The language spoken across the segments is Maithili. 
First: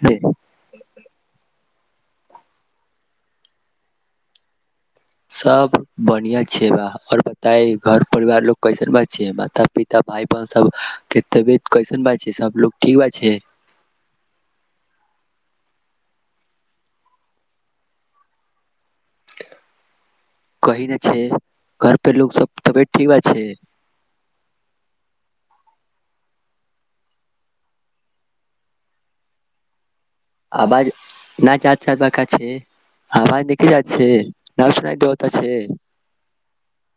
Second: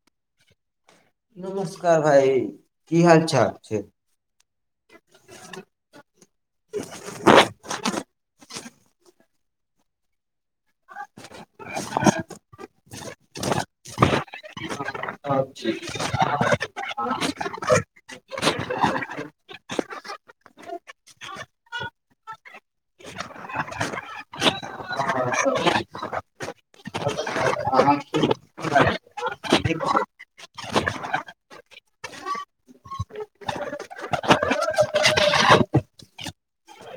जी का भाई की हाल चाल छै। सब बढ़िया छै बा और बताई त पिता भाय ब तब के तबियत कैसन बा छै। सबलोग ठीक बा छै। ठ की ने छै, घर पे लोक सब तबियत ठीक बात छै। ह ह आवाज न जात चात बका छै, आवाज नीक जात छै न सुना द तऽ छै।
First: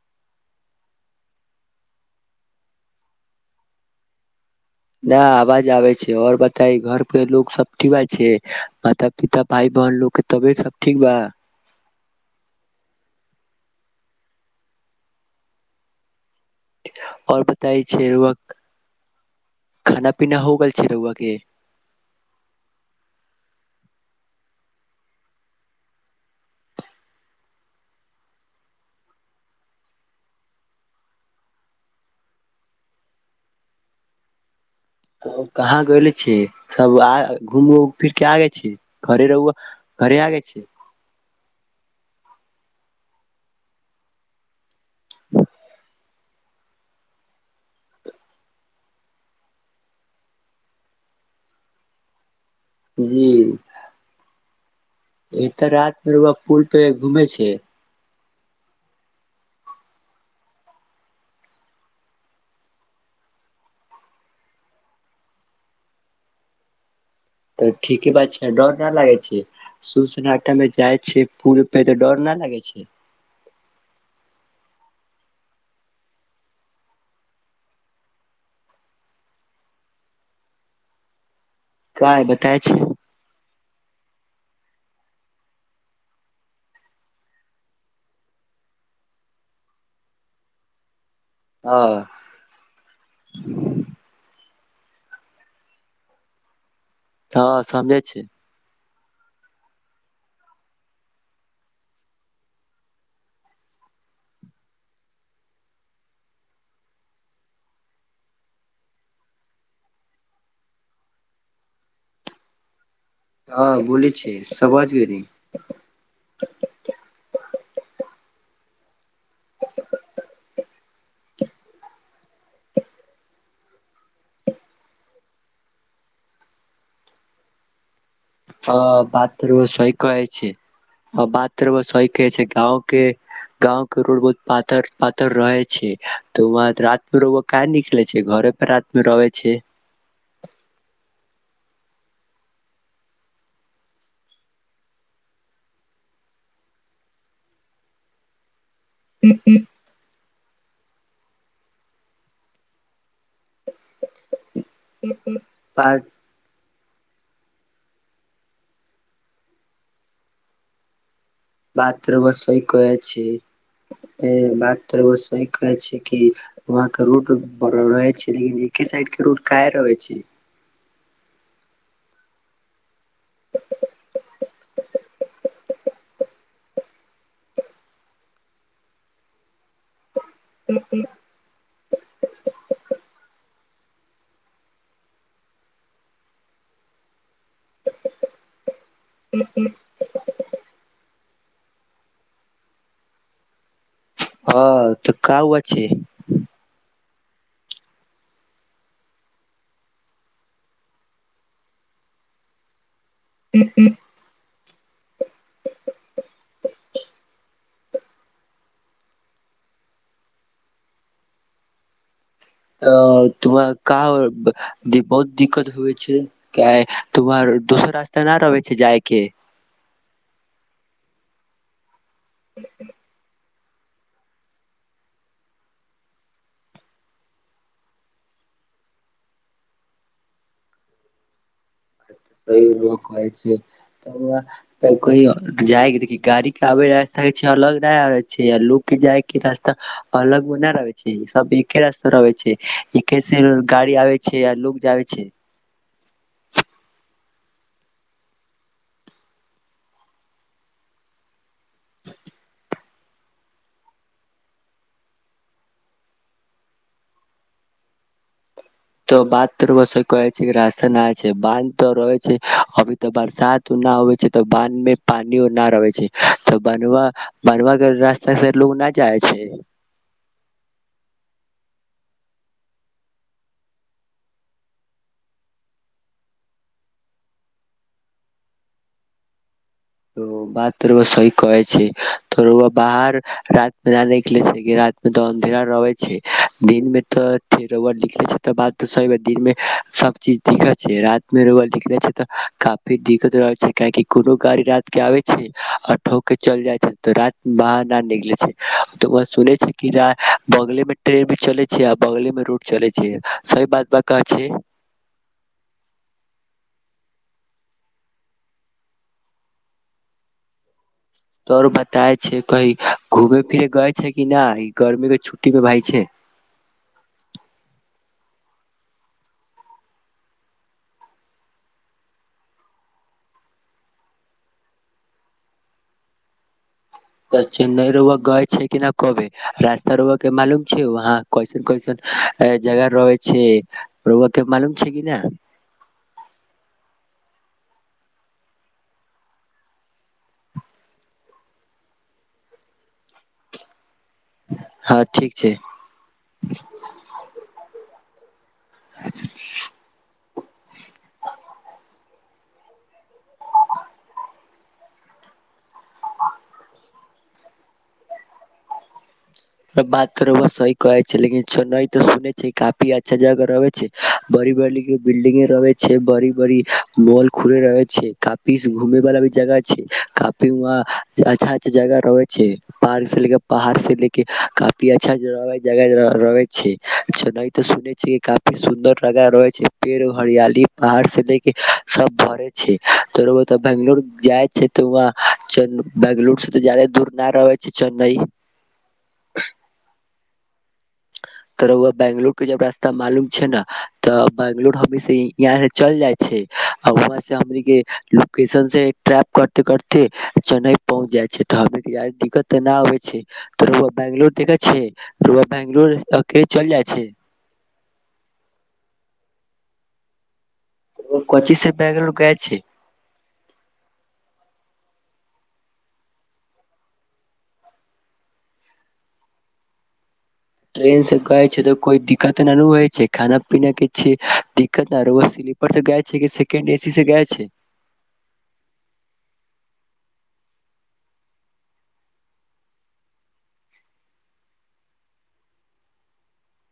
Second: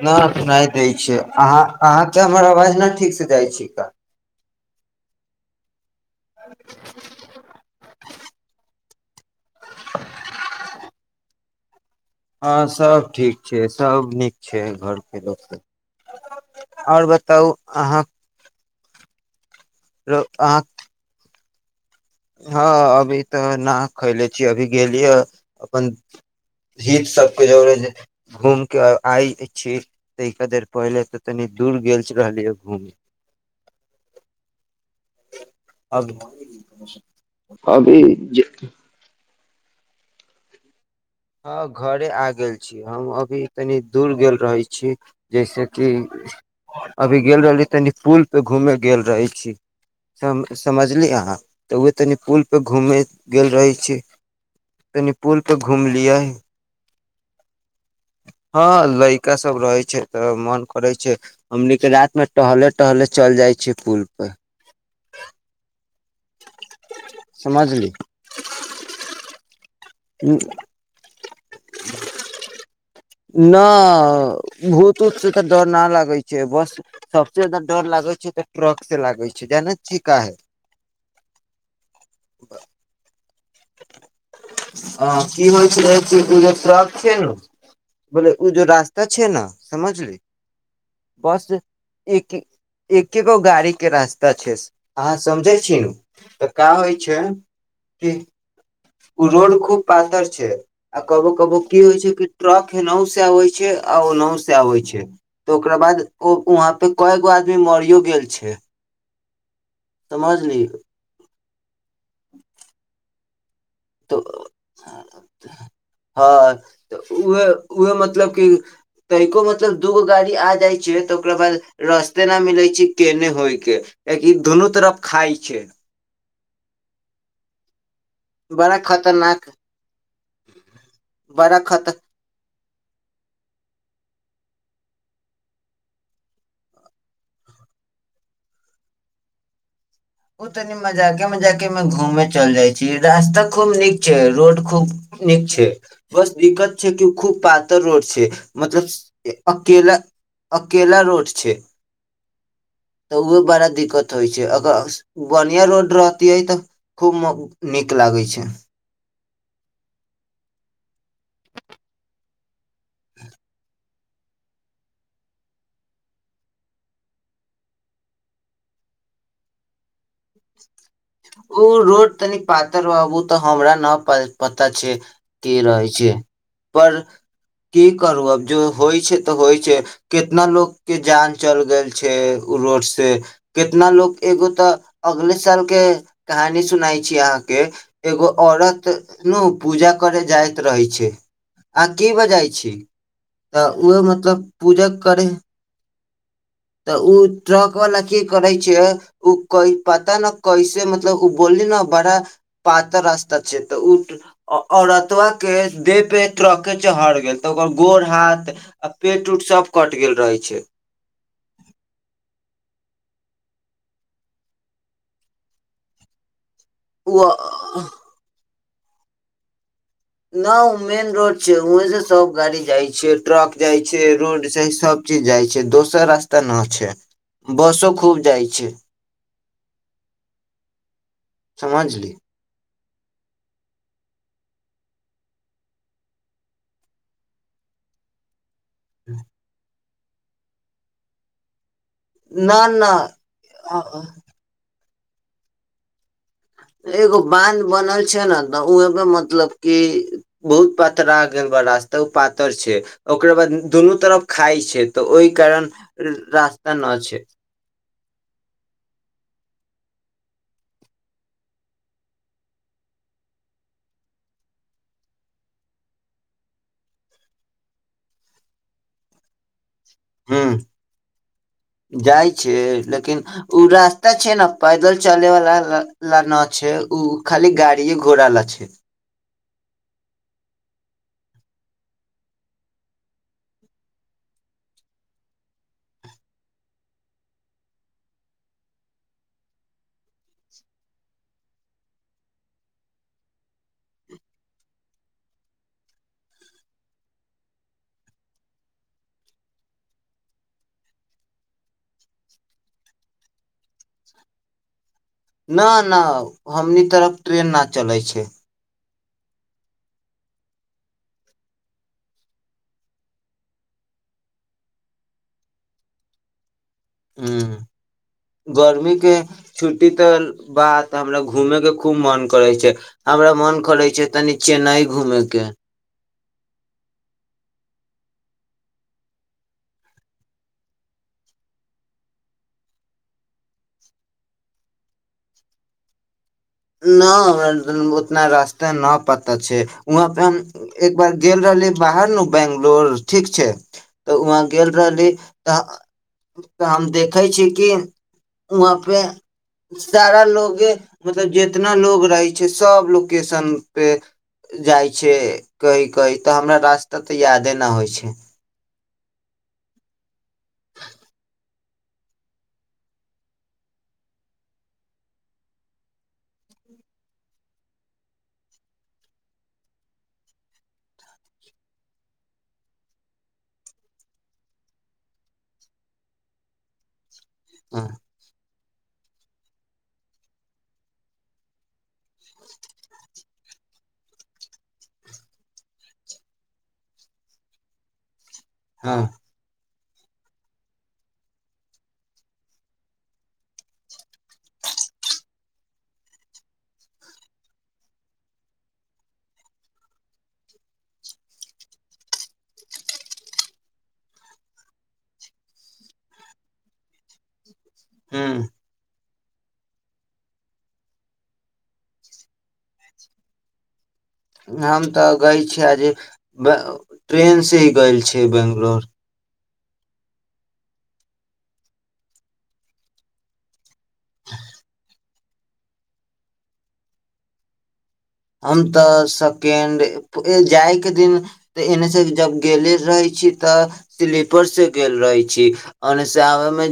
नहि सुना दै छिय अहाँ अहाँ तऽ हमर आवाज ने ठीकसँ जाइ छिका नहि आवाज आबै छै। आओर बताइ घर पे लोको सब ठीक बात छै। माता पिता भााय बहन लोकके तबियत सब ठीक बा हँ सभ ठीक छै, सभ नीक छै, घरके लोकसभ आओर बताई छै, रुवक खाना पीना अहाँ होगा्र हुआ के हँ अभी तऽ न खैले छीिय अभी गेलियै अपन हत सबके जे घूम के आइ छी तऽे देर पहिले तऽ तनी दूर गेल रहलियै घूम तऽ कहाँ गले छी सब घूम फिर के अभी आगे छी घरे रहु घरे आगे छै। हँ घरे आ गेल छी। हम अभी तनी दूर गेल रही छी। जैस किि अभी गेल रहली तनी पुल पे घूमे गेल रहे छी। समझलिय अहाँ तऽ उह तनी पुल प घूमै जी गेल रहैत छी। तनी पुल परे घूमली र ब कूल घुमे छै। हँ लड़िका सब रहै छै। तऽ मन करै छै। हमनीके रतिमे टहले टहले चल जाइ छै। पुल पर त तऽ ठीके बात छै डर डर लागै छै। सूसना जाइ छैियै पू प तऽ डर नहि लगै छै। न भूत उऊत से तऽ डर नहि लागै छै। बस सबसे जादा डर लागै छै। तऽ ट्रक से लागै छै। ज चीका है काय बताय छै अ की होइ छल कि ओ जे ट्रक छै ने बोले ओ जेो रास्ता छै ने समझली बस हँ एक एके गो गाड़ी के रास्ता छै अहाँ समझै छी न तऽ क होइ छै हँ समझे कि छै ओ रोड खूब पातर छै आ कबो कबो की होइ छै कि ट्रक एनाहो से अबै छै आ ओनाहो से आबै छै तऽ ओकरा बाद ओ वहाँ पे कय गो आदमी मरियो गेल छै समझ ली हँ बोलै तऽ छै समझ गेली हँऽ उह उह मतलब कि तै कोो मतलब दूगो गाड़ी आ जाइ क तऽ ओकरा बाद रस्ते न मिलै छै केने होइ के कि दुनू तरफ खााय छै बड़ा ओ खतरनाक बातरूमो सहि कहै छै बड़ा बातरूमो खतर सह कहै छै गाँ के गाँव के रोड बहुत पातर पातर रहे छै तऽ वहं रात मे क निकले छै घरे पर रात मे रहै छै के मे घूमे चल जाइ छी रास्ता खूब नीक छै रोड खूब नीक छै बस दिक्कत छै क खूब पातर रोड छै मतलब अकेला अकेला रोड छै तऽ उह बड़ा दिक्कत होइ छै अग बढ़िया रोड बात रहती है तऽ खूब नीक लागै छै बातरू बस कहै छी ह बात तऽ सही कहै छै कि वहाँ के रोड रहै छै लेकिन एके साइड के रूट क रहै छै ओ रोड तनि पातर बाबू तऽ हमरा नहि पता छै के रहै छै पर की करू अब जो होइ छै तऽ होइ छै कितना लोग के जान चल गेल छै उ रोड से से कितना लोग एगो तऽ अगले साल के कहानी सुनाइ छी अहाँके के एगो औरत न पूजा करे जाइत रहै छै आ की बजइ छी तऽ ओहो मतलब हँ पूजा तऽ करै का हुआ छै तऽ उ ट्रक वाला की करे छै उ क पता न कैसे मतलब ओ बोलली न बड़ा पातर्त तऽ उठ औरतबा के देह पे त्रके चहर गेल तऽ ओकर गोर हाथ आ पेट उट सभ कटि गेल रहै छै त तोर क बहुत दिक्कत हो छै उ तोमर दोसर रास्ता न रहब जायके न ओ मेन रोड छै वहेंसँ सब गाड़ी जाइ छै ट्रक जाइ छै रोड स सब चीज जाइ छै दोसर रास्ता न छै बसो खूब जाइ छै समझलि कह जाय देख गाड़ी के आबे छै अलग नहि आ छै या लोक जायके रास्ता अलग मे नय रहै छी अभी स रह न न छै कैसे गाड़ी आबे छै आ ल लोकग जाे छै छै एगो बान्ध बनल छै ने तऽ ओमे मतलब कि बहुत पातरा गेल ब रास्ता ओ पातर छै ओकरा बाद दुनू तरफ खाइ छै तऽ ओहि कारण रास्ता नहि छै तऽ बात तो कहै छै रास्ता नहि छै बानध तऽ रहै छै अभी तऽ बरसात उ नहि होबै छै तऽ बाँध मे पानी उना रहै छै तऽ बन बन के रास्ता से लोग नहि जाइ छै ह्म जाइ छै लेकिन ओ रास्ता छै ने पैदल चलैवला लए नहि छै ओ खाली गाड़िए घोड़ा लए छै बात त सी कहै छै त बाहर र मे नहि निकले छै रात मे त अन्धेरा रहे छै दिन मे तऽ निकले छै त बात स दिन मे सब चीज दिक्कत छै रात मे रोब निकले छै तऽ काफी दिक्कत रहै छै काहि कोनो गाड़ी आबे छै आ ठोक के चल जाइ छै तऽ रात बाहर न निकले छै सुनै छै बगले ट्रेन भी चले छै आ बले मे रूड चले छै सही बात ब कह छै न न हमनी तरफ ट्रेन न चलै छै तोरो बताए छै कही घूमे फिरे गए छै कि नहि गर्मी के छुट्टी मे भाय छै ह्म गर्मीके छुट्टी तऽ बाद हमरा घूमयके खूब मन करै छै हमरा मोन करै छै तनी चेन्नई घूमयके तऽ चेन्नई र गए छै कि नहि कबे रास्ता र के मालूम छै वहाँ कैसन कैसन जगह रहै छै र के मालूम छै कि नहि न उतना रास्ता न पता छै वहाँ पे हम एक बार गेल रहली बाहर न बंगलोर ठीक छै तऽ वहाँ गेल हँ रहली ठीक छै। तऽ हम देखे छी कि वहाँ पे सारा लोग जेतना लोग रहै छै सब लोकेशन पे जाइ छै कही कही तऽ हमरा रास्ता तऽ यादे न होइ छै त बात तो रउआ सही कहै छै लेकिन चेन्नई सुने र छै काफी अच्छा जगह रहे छै बड़ी बड़ी बिल्डिंगे रहे छै बड़ी बड़ी मॉल खुले रहे छै काफी घूमे वाला भी जगह छै काफी वहां अच्छा अच्छा जगह रहे छै पार्क से लेके पहाड़ से ले काफी अच्छा ज रहै छै अच्छा नहि तऽ हँ सुनै छियै कि का सुन्दर लगा रह छै पेड़ हरियाली पहाड़ से सब भर छै रउआ तऽ बंगलुर जाइ छै तऽ वहं चेन् बंगलुर से तऽ जादे दूर न रहै छै चेन्नई हँ रउआ बंगलोर के जब रास्ता मालूम छै ने तऽ बंगलोर हमनी से यहाँ से चल जाइ छै आ वहाँ से हमन के लोकेशन से ट्रैप करते करते चेन्नई पहुँच जाइ छै तऽ हम दिक्कत तऽ नहि आबे छै तर ब बेंगलोर देखे छै रउआ बंगलोर के चल जाइ छै हँ कच्चीस पग लोकके छै हम तऽ गै छियै आ जे ब ट्रेनसँ ही गेल छियै बेंगलोर ट्रेन से गए छै तऽ कोइ दिक्कत नहि होइ छै खाना पीना के छिय दिक्कत नहि रह स्लीपर से गए छै कि सेकेंड एसी से गए छै हम तऽ सकेण्ड जायके दिन तऽ एन्नऽसँ जब गेले रहै छी तऽ स्लीपरसँ गेल रहै छी ओन्नऽसँ आबयमे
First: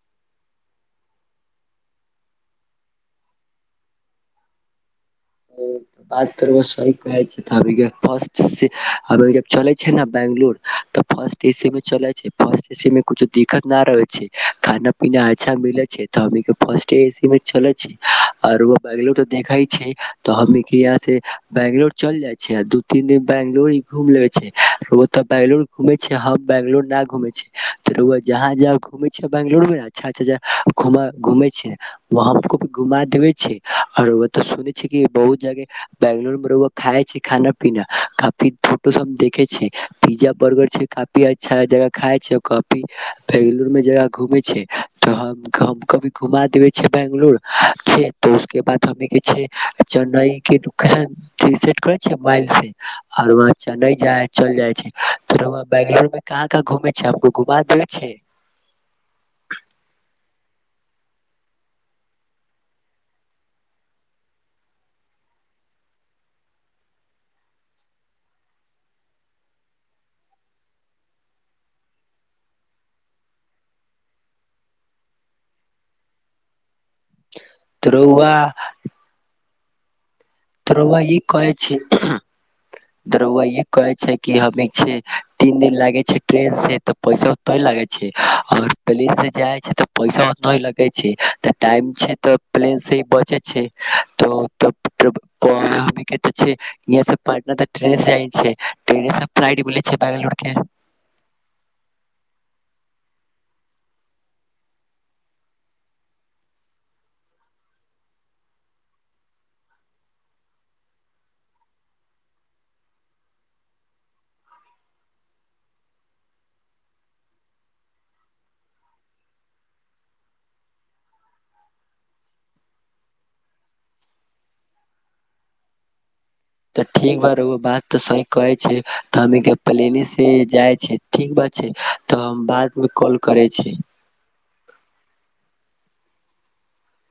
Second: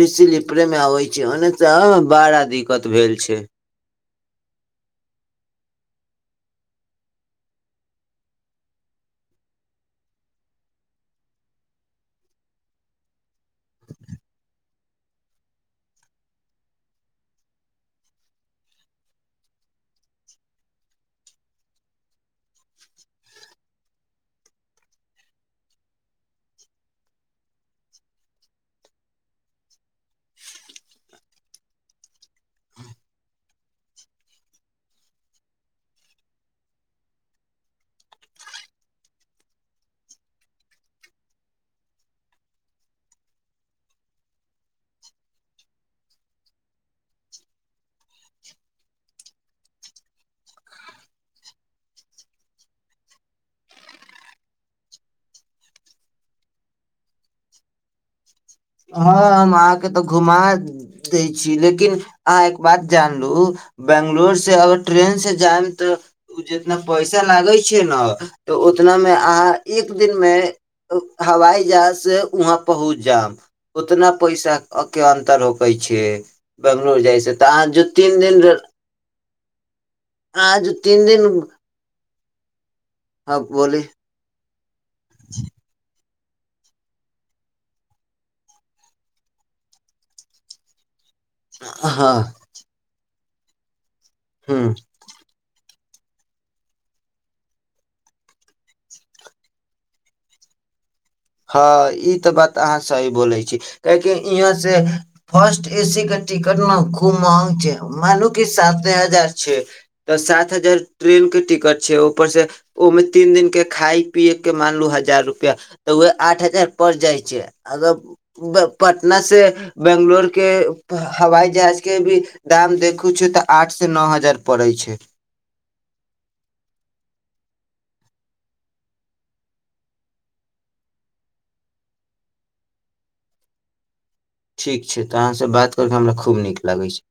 भी स्लीपरेमे आबै छी ओन्नऽसँ आबयमे बड़ा दिक्कत भेल छै चले छै ने बंगलुरु तऽ फर्ट एसी मे चले छै फर्ट एी मे कुछो दिक्कत न रहे छै खाना पीना अच्छा मिले छै तऽ फर्ट एी मे चले छै आर बंगलोर त देखे छै तऽ हम यहा बंगलोर चल जाय छी दू तीन दिन बंगलोर घूम ले छै बंगलोर घुमे छै हम बंगलोर न घुमे जहा जा घूमे छ ब बेंगलो मे अच्छा अच्छाु घू छै वहा हमको भी घुमा देव आर सु बहुत जगह बंगलोर में खाय छै खाना पीना काफी फोटो से हम देखे छ पिज्जा बर्गर छै काफी अच्छा जगह खाय छै काफी बंगलोर में जगह घूमे छै त कभी घुमा देवे छ बैंगलोर छै तऽ उसके बाद हमे के छै चेन्नई के लोकेशनट करै छै माइल से आर वह चेन्नई चल जाइ छै व बंगलो में कहाँ कहाँ घुमे छै हमको घुमा देे छै हँ हम अहाँके तऽ घुमा दै छी लेकिन अहाँ एक बात जानलहु बंगलोर से अगर ट्रेन से जायम तऽ ओ जितना पैसा लागै छै ने तऽ उतना मे अहाँ एक दिन मे हवाई जहाज से वहाँ पहुँच जायब उतना पैसाक के अन्तर होकै छै बंगलोर जाइस तऽ अहाँ जे त तीन दिन अहाँ जो तरोब तीन ई दिन कहै छै तरु हँ ई बोली कहै छै कि हम छ तीन दिन लागे छै ट्रेन से ते पैसा उते ह लगे छै। और प्लेन से जाय छै। ते पैसा ओतो लगे छै। तऽ टाइम छै। हँ तऽ प्लेन ही बच छै तऽ ह तब त त पटना तऽ ट्र्रंगलो के हँ ई तऽ बात अहाँ सही बोलै छी। काहेकि यहाँ से फर्स्ट ए सी के टिकट ने खूब महग छै। मानलू कि साते हजार छै। तऽ सात हजार ट्रेन के टिकट छै। ऊपर से ओहिमे तीन दिनक के खााय पियए के मानलू हजार रुपआ तऽ उह आठ हजार पड़ जाइ छै। अगर पटना से बंगलोर के हवाई जहाज के भी दाम देखू छै, तऽ आठ से नओ हजार पड़ै छै। तऽ ठीक बात रह बात तऽ सही कहै छै। तऽ हम प्लेने से जाइ छ। ठीक बात छै। तऽ हम बादमे कॉल करै छी। ठीक छै। तऽ अहाँसँ बात कर कऽ हमरा खूब नीक लागै छै।